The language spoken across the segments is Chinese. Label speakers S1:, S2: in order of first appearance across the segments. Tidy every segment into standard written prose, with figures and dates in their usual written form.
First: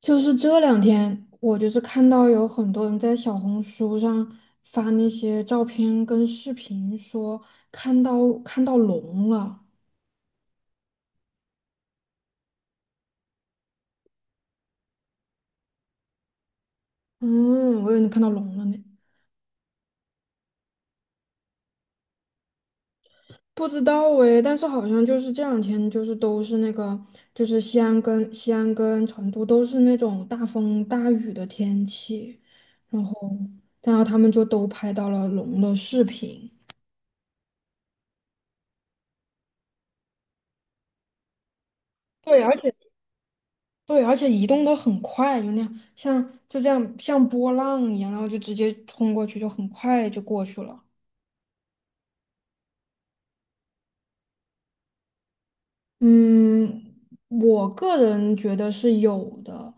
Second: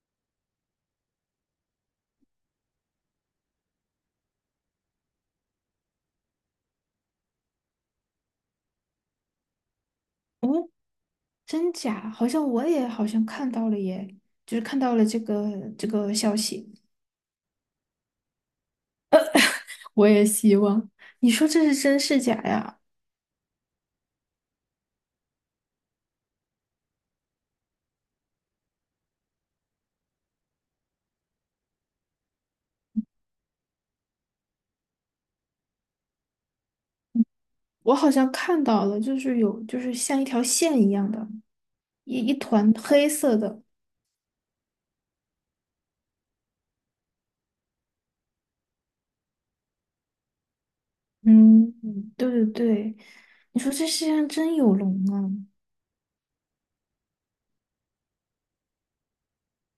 S1: 就是这两天，我就是看到有很多人在小红书上发那些照片跟视频，说看到龙了。
S2: 哦，真假？好像我也好像看到了耶，就是看到了这个消息。
S1: 嗯，我以为你看到龙了呢，
S2: 我也希望，你说这是真是假呀？
S1: 不知道诶，但是好像就是这两天，就是都是那个，就是西安跟成都都是那种大风大雨的天气，然后然后他们就都拍到了龙的视频。
S2: 我好像看到了，就是有就是像一条线一样的，一
S1: 对，
S2: 团黑色的。
S1: 对，而且移动的很快，就那样，像就这样像波浪一样，然后就直接冲过去，就很快就过去了。
S2: 嗯，嗯对对对，你说这世界上真有龙啊，
S1: 嗯，我个人觉得是有的。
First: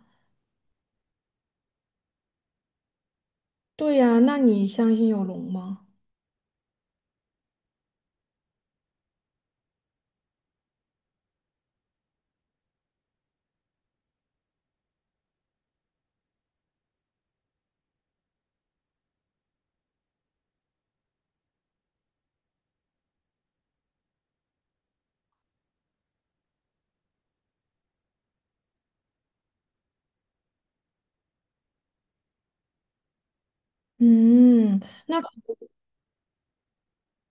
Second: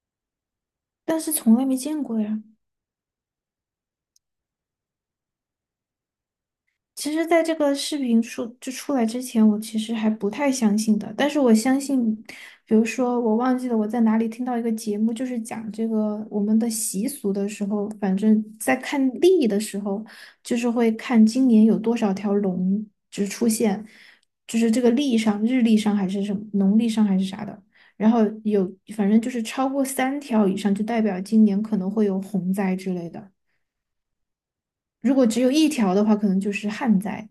S2: 但是从来没见过呀。
S1: 对呀，那你相信有龙吗？
S2: 其实，在这个视频出来之前，我其实还不太相信的。但是我相信，比如说我忘记了我在哪里听到一个节目，就是讲这个我们的习俗的时候，反正在看历的时候，就是会看今年有多少条龙就是出现，就是这个历上日历上还是什么农历上还是啥的，然后有反正就是超过三条以上，就代表今年可能会有洪灾之类的。
S1: 嗯，
S2: 如
S1: 那
S2: 果
S1: 可
S2: 只有一条的话，可能就是旱灾。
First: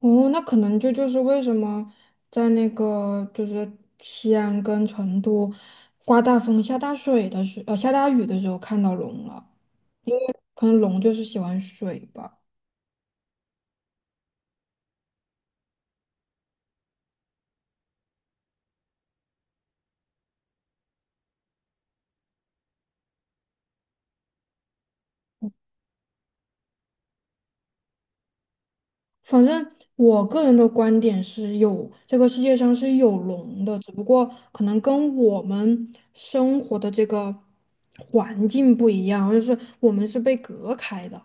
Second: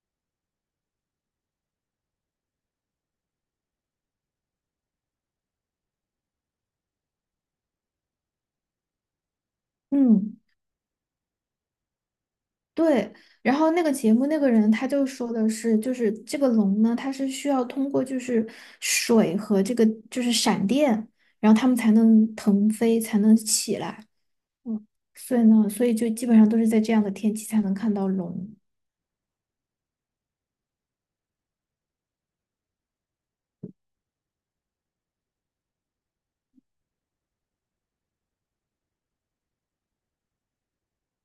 S1: 哦，那可能这就是为什么在那个就是西安跟成都刮大风、下大雨的时候看到龙了，
S2: 嗯。
S1: 可能龙就是喜欢水吧。
S2: 对，然后那个节目那个人他就说的是，就是这个龙呢，它是需要通过就是水和这个就是闪电，然后它们才能腾飞，才能起来。嗯，所以呢，所以就基本上都是在这样的天气才能看到龙。
S1: 反正我个人的观点是有，这个世界上是有龙的，只不过可能跟我们生活的这个环境不一样，就是我们是被隔开的。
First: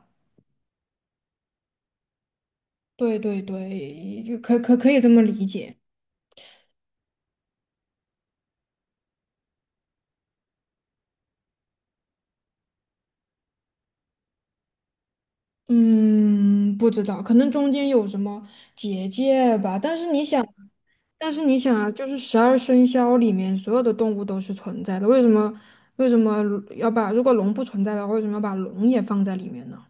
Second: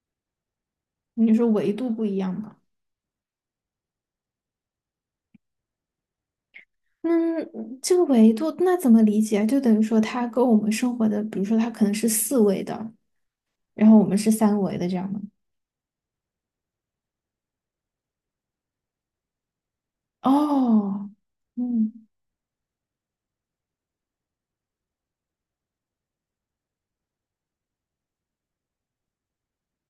S2: 你说维度不一样吗？
S1: 对对对，就可以这么理解。
S2: 嗯，这个维度那怎么理解啊？就等于说它跟我们生活的，比如说它可能是四维的，然后我们是三维的这样的。
S1: 嗯，不知道，可能中间有什么结界吧。但是你想，
S2: 哦，
S1: 但是你想啊，
S2: 嗯。
S1: 就是十二生肖里面所有的动物都是存在的，为什么为什么要把如果龙不存在的话，为什么要把龙也放在里面呢？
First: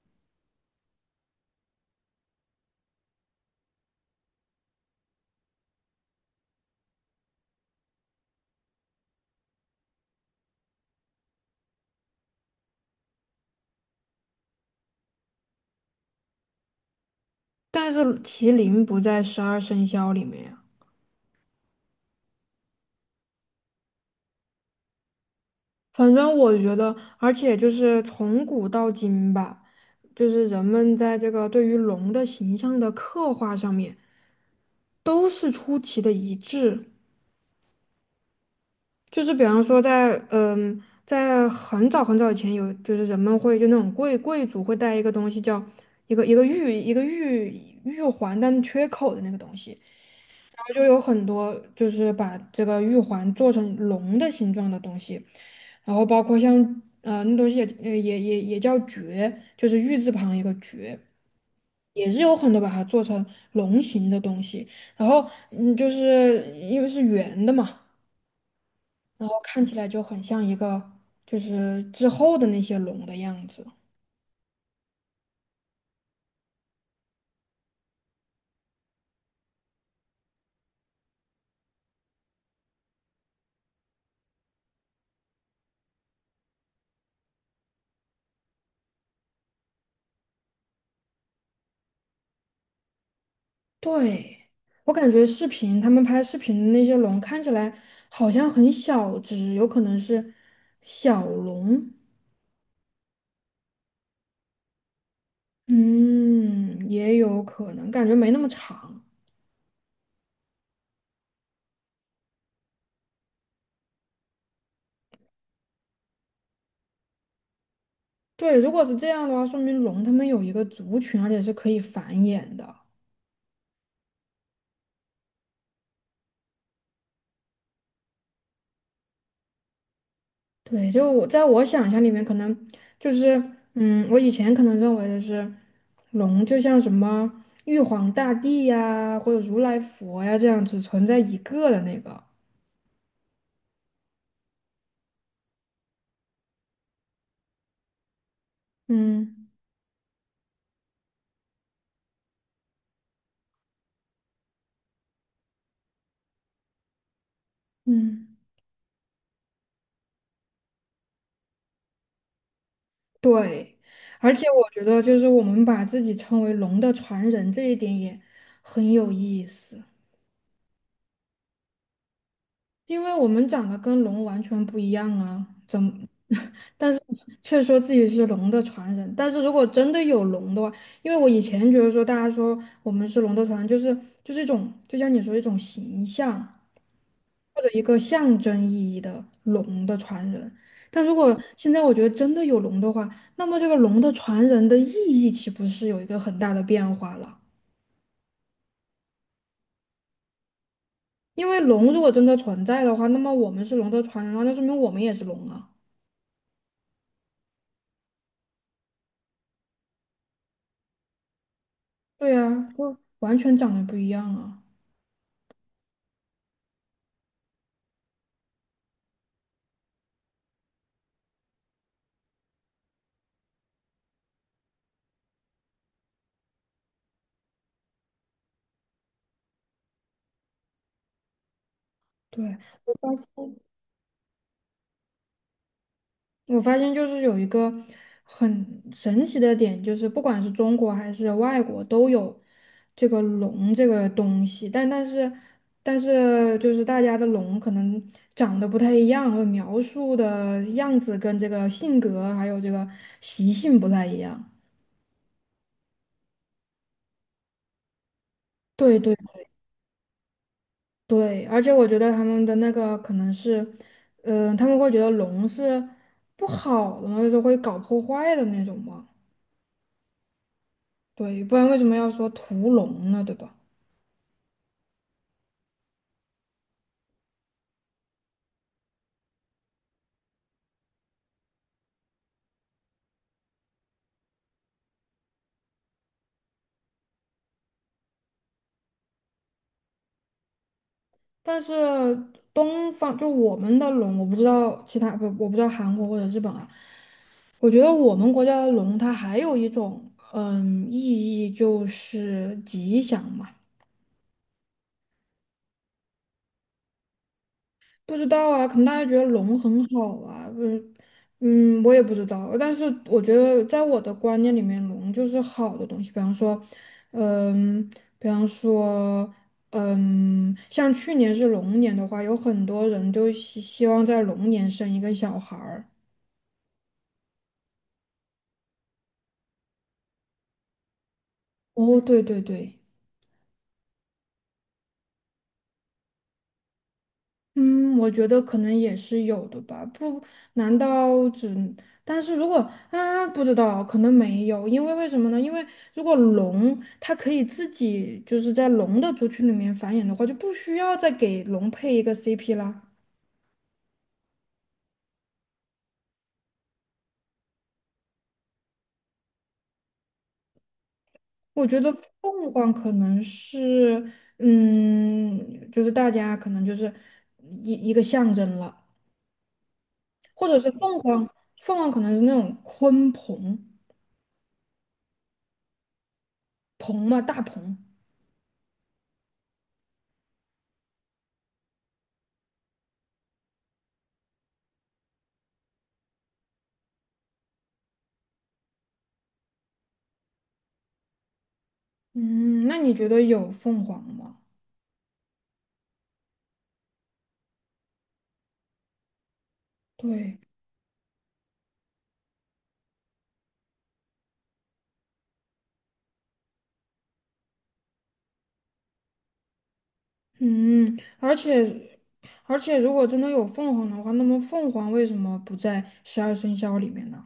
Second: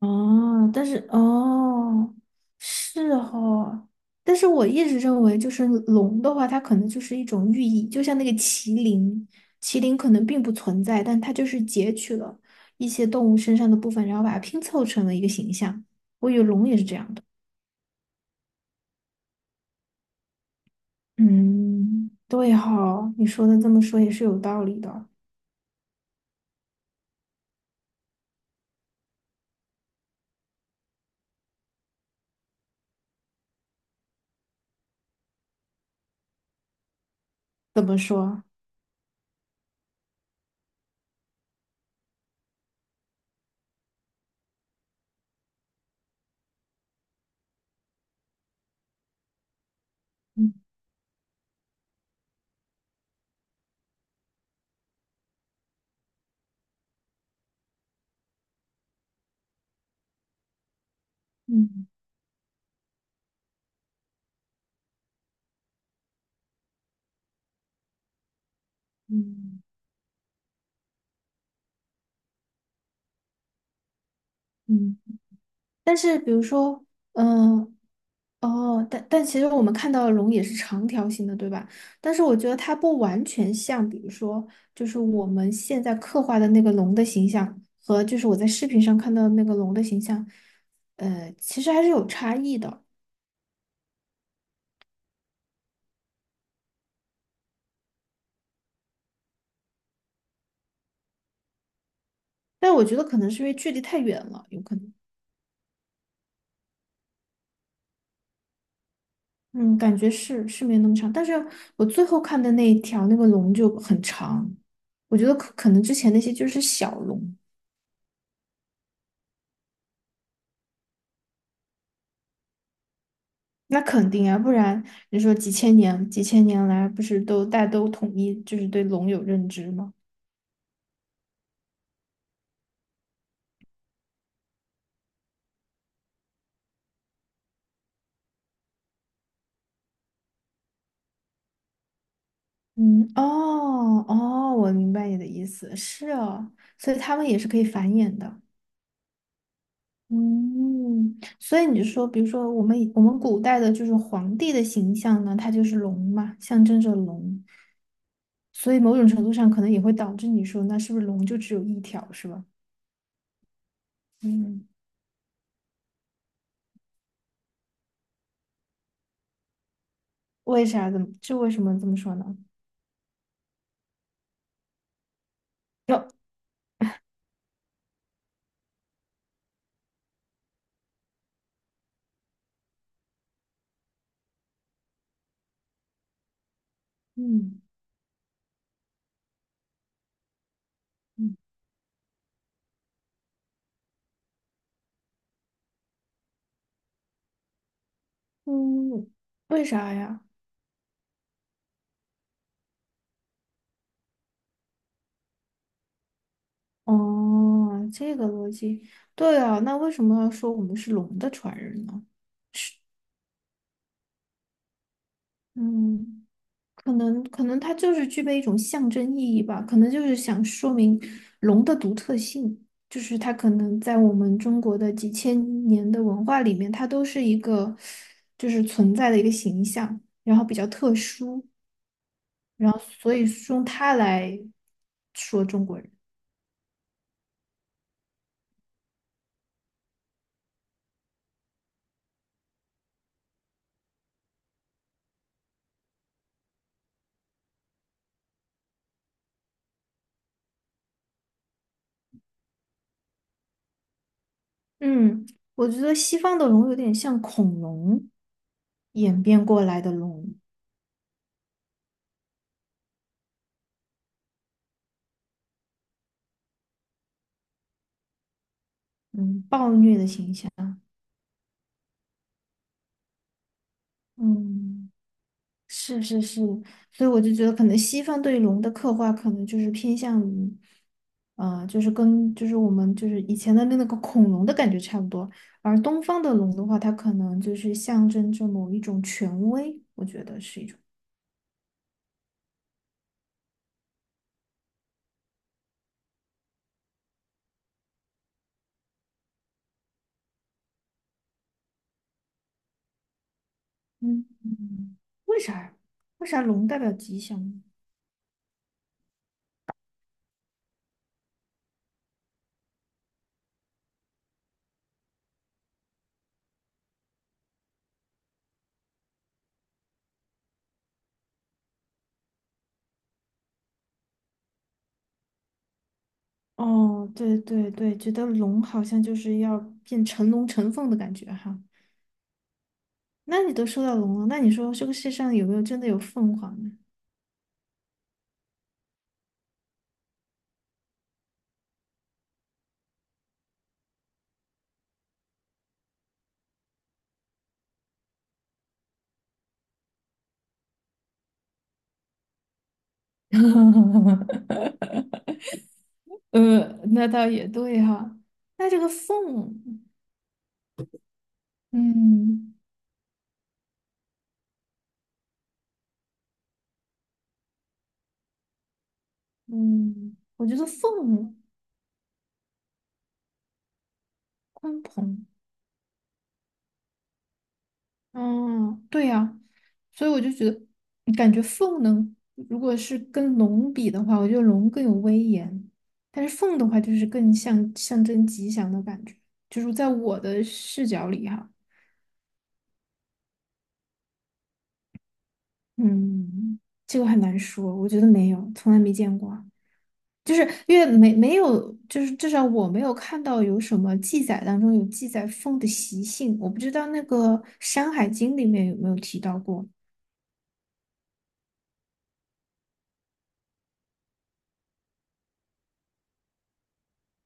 S2: 哦，但是哦，是哈，但是我一直认为，就是龙的话，它可能就是一种寓意，就像那个麒麟，麒麟可能并不存在，但它就是截取了一些动物身上的部分，然后把它拼凑成了一个形象。我以为龙也是这样的。
S1: 但是麒麟不在十二生肖里面呀。
S2: 嗯，对哈，你说的这么说也是有道理的。
S1: 反正我觉得，而且就是从古到今吧，就是人们在这个对于龙的形象的刻画上面，都是出奇的一致。
S2: 怎么说？
S1: 就是比方说在，在很早很早以前有，就是人们会就那种贵族会带一个东西叫一个玉环，但缺口的那个东西。
S2: 嗯
S1: 就有很多就是把这个玉环做成龙的形状的东西，然后包括像那东西也叫珏，就是玉字旁一个珏，
S2: 嗯
S1: 也是有很多把它做成龙形的东西。然后就是因为是圆的嘛，然后
S2: 嗯
S1: 看起来就很像一个就是之后的那些龙的样子。
S2: 嗯。但是比如说，嗯。哦，但其实我们看到的龙也是长条形的，对吧？但是我觉得它不完全像，比如说，就是我们现在刻画的那个龙的形象和就是我在视频上看到的那个龙的形象，呃，其实还是有差异的。
S1: 对，我感觉视频他们拍视频的那些龙看起来好像很小只，有可能是小龙。
S2: 但我觉得可能是因为距离太远了，有可能。
S1: 嗯，也有可能，感觉没那么长。
S2: 嗯，感觉是没那么长，但是我最后看的那一条那个龙就很长，我觉得可能之前那些就是小龙。
S1: 对，如果是这样的话，说明龙它们有一个族群，而且是可以繁衍的。
S2: 那肯定啊，不然你说几千年、几千年来，不是都大家都统一就是对龙有认知吗？
S1: 对，就我在我想象里面，可能就是，我以前可能认为的是，龙就像什么玉皇大帝呀，或者如来佛呀这样只存在一个的那个。
S2: 嗯，哦哦，我明白你的意思，是哦，所以他们也是可以繁衍的。
S1: 嗯
S2: 嗯，所以你说，比如说我们以我们古代的就是皇帝的形象呢，它就是龙嘛，象征着龙，
S1: 嗯，
S2: 所以某种程度上可能也会导致你说，那是不是龙就只有一条，是吧？
S1: 对。而且
S2: 嗯，
S1: 我觉得，就是我们把自己称为龙的传人这一点也很有意思。
S2: 为啥？怎么？这为什么这么说呢？
S1: 因为我们长得跟龙完全不一样啊，怎么？
S2: 哟，
S1: 但是却说自己是龙的传人。但是如果真的有龙的话，因为我以前觉得说大家说我们是龙的传人，就是一种，就像你说一种形象
S2: 嗯。
S1: 或者一个象征意义的龙的传人。但如
S2: 嗯
S1: 果现在我觉得真的有龙的话，那么这个龙的传人的意义岂不是有一个很大的变化了？
S2: 嗯，为啥呀？
S1: 因为龙如果真的存在的话，那么我们是龙的传人的话，那说明我们也是龙啊。
S2: 哦，这个逻辑，对啊，那为什么要说我们是龙的传人呢？
S1: 对呀，就完全长得不一样啊。
S2: 嗯，可能它就是具备一种象征意义吧，可能就是想说明龙的独特性，就是它可能在我们中国的几千年的文化里面，它都是一个就是存在的一个形象，然后比较特殊，
S1: 对，
S2: 然后所以是用它来说中国人。
S1: 我发现就是有一个很神奇的点，就是不管是中国还是外国都有这个龙这个东西，但是就是大家的龙可能长得不太一样，或描述的样子跟这个性格还有这个习性不太一样。
S2: 嗯，我觉得西方的龙有点像恐龙
S1: 对对。
S2: 演变过来的龙，
S1: 对，而且我觉得他们的那个可能是，他们会觉得龙是不好的嘛，就是会搞破坏的那种嘛。
S2: 嗯，暴虐的形象，
S1: 对，不然为什么要说屠龙呢？对吧？
S2: 嗯，是是是，所以我就觉得可能西方对龙的刻画可能就是偏向于，呃，就是我们就是以前的那个恐龙的感觉差不多，而东方的龙的话，它可能就是象征着某一种权威，我觉得是一种，
S1: 但是东方就我们的龙，我不知道韩国或者日本啊。我觉得我们国家的龙，它还有一种意义，就是吉祥嘛。
S2: 嗯，嗯嗯为啥呀？为啥龙代表吉祥呢？
S1: 不知道啊，可能大家觉得龙很好啊，嗯嗯，我也不知道。但是我觉得，在我的观念里面，龙就是好的东西。比方说，嗯，比方说，像去年是龙年的话，有很多人就希望在龙年生一个小孩儿。
S2: 哦，对对对，觉得龙好像就是要变成龙成凤的感觉哈。
S1: 哦，对对对。
S2: 那你都说到龙了，那你说这个世上有没有真的有凤凰呢？
S1: 嗯，我觉得可能也是有的吧。不，难道只？但是如果啊，不知道，可能没有，为什么呢？因为如果龙它可以自己就是在龙的族群里面繁衍的话，就不需要再给龙配一个 CP 啦。
S2: 呃，那倒也对哈，那这个凤，
S1: 我觉得凤
S2: 嗯
S1: 凰可能是，就是大家可能就是一个象征了，
S2: 嗯，我
S1: 或
S2: 觉
S1: 者
S2: 得
S1: 是凤凰，
S2: 凤
S1: 凤凰可能是那种鲲鹏，
S2: 鲲鹏。
S1: 鹏嘛，大鹏。
S2: 嗯，对呀，所以我就觉得，感觉凤能，如果是跟龙比的话，我觉得龙更有威严，但是凤的话就是更像象征吉祥的感觉，就是在我的视角里哈，
S1: 嗯，那你觉得有凤凰吗？
S2: 嗯，这个很难说，我觉得没有，从来没见过啊就
S1: 对，
S2: 是因为没有，就是至少我没有看到有什么记载当中有记载凤的习性，我不知道那个《山海经》里面有没有提到过。
S1: 嗯，而且，如果真的有凤凰的话，那么凤凰为什么不在十二生肖里面呢？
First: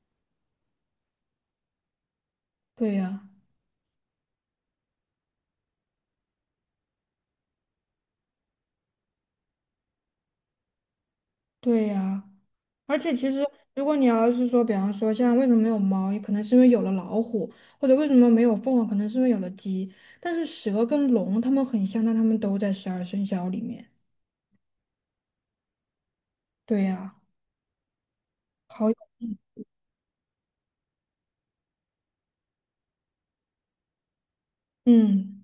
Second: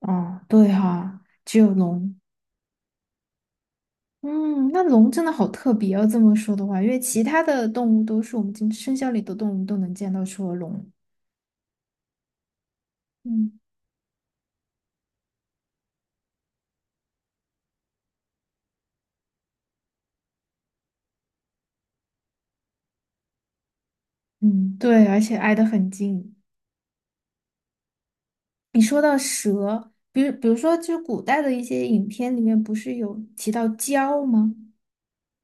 S2: 哦，对哈，只有龙。
S1: 对呀，
S2: 嗯，那龙真的好特别哦，这么说的话，因为其他的动物都是我们今生肖里的动物都能见到，除了龙。
S1: 对呀。而且其实，
S2: 嗯
S1: 如果你要是说，比方说像为什么没有猫，也可能是因为有了老虎，或者为什么没有凤凰，可能是因为有了鸡。但是蛇跟龙它们很像，但它们都在十二生肖里面。
S2: 嗯，对，而且挨得很近。
S1: 对呀，
S2: 你
S1: 好，
S2: 说到蛇，比如说，就是古代的一些影片里面不是有提到蛟吗？
S1: 嗯。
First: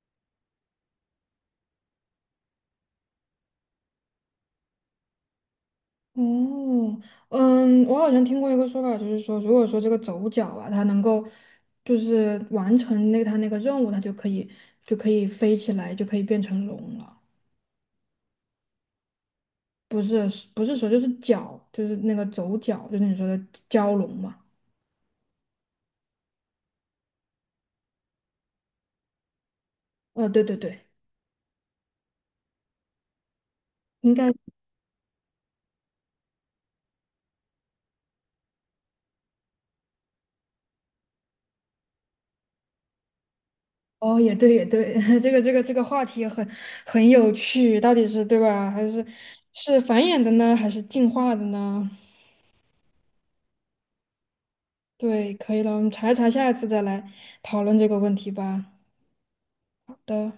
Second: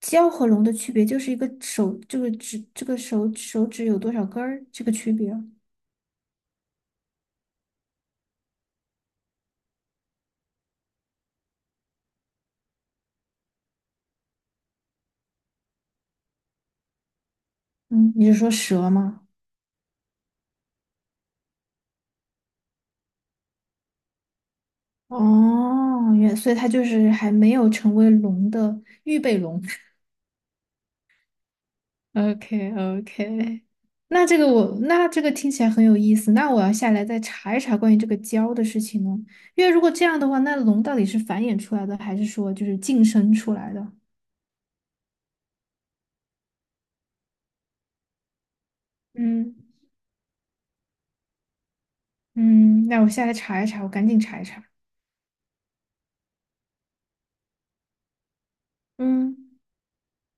S2: 蛟和龙的区别就是一个手，这个指，这个手指有多少根儿，这个区别。
S1: 哦，我好像听过一个说法，就是说，如果说这个走角啊，它能够就是完成那个它那个任务，它就可以飞起来，就可以变成龙了。
S2: 嗯，你是说蛇吗？
S1: 不是不是蛇，就是脚，就是那个走角，就是你说的蛟龙嘛。
S2: 哦，原，所以它就是还没有成为龙的预备龙。
S1: 对对对，
S2: OK OK,
S1: 应
S2: 那
S1: 该。
S2: 这个我那这个听起来很有意思，那我要下来再查一查关于这个胶的事情呢。因为如果这样的话，那龙到底是繁衍出来的，还是说就是晋升出来的？
S1: 哦，也对也对，这个话题很有趣，到底是对吧？还是
S2: 嗯
S1: 是繁衍的呢，还是进化的呢？
S2: 嗯，那我下来查一查，我赶紧查一查。
S1: 对，可以了，我们查一查，下一次再来讨论这个问题吧。
S2: 嗯。
S1: 的。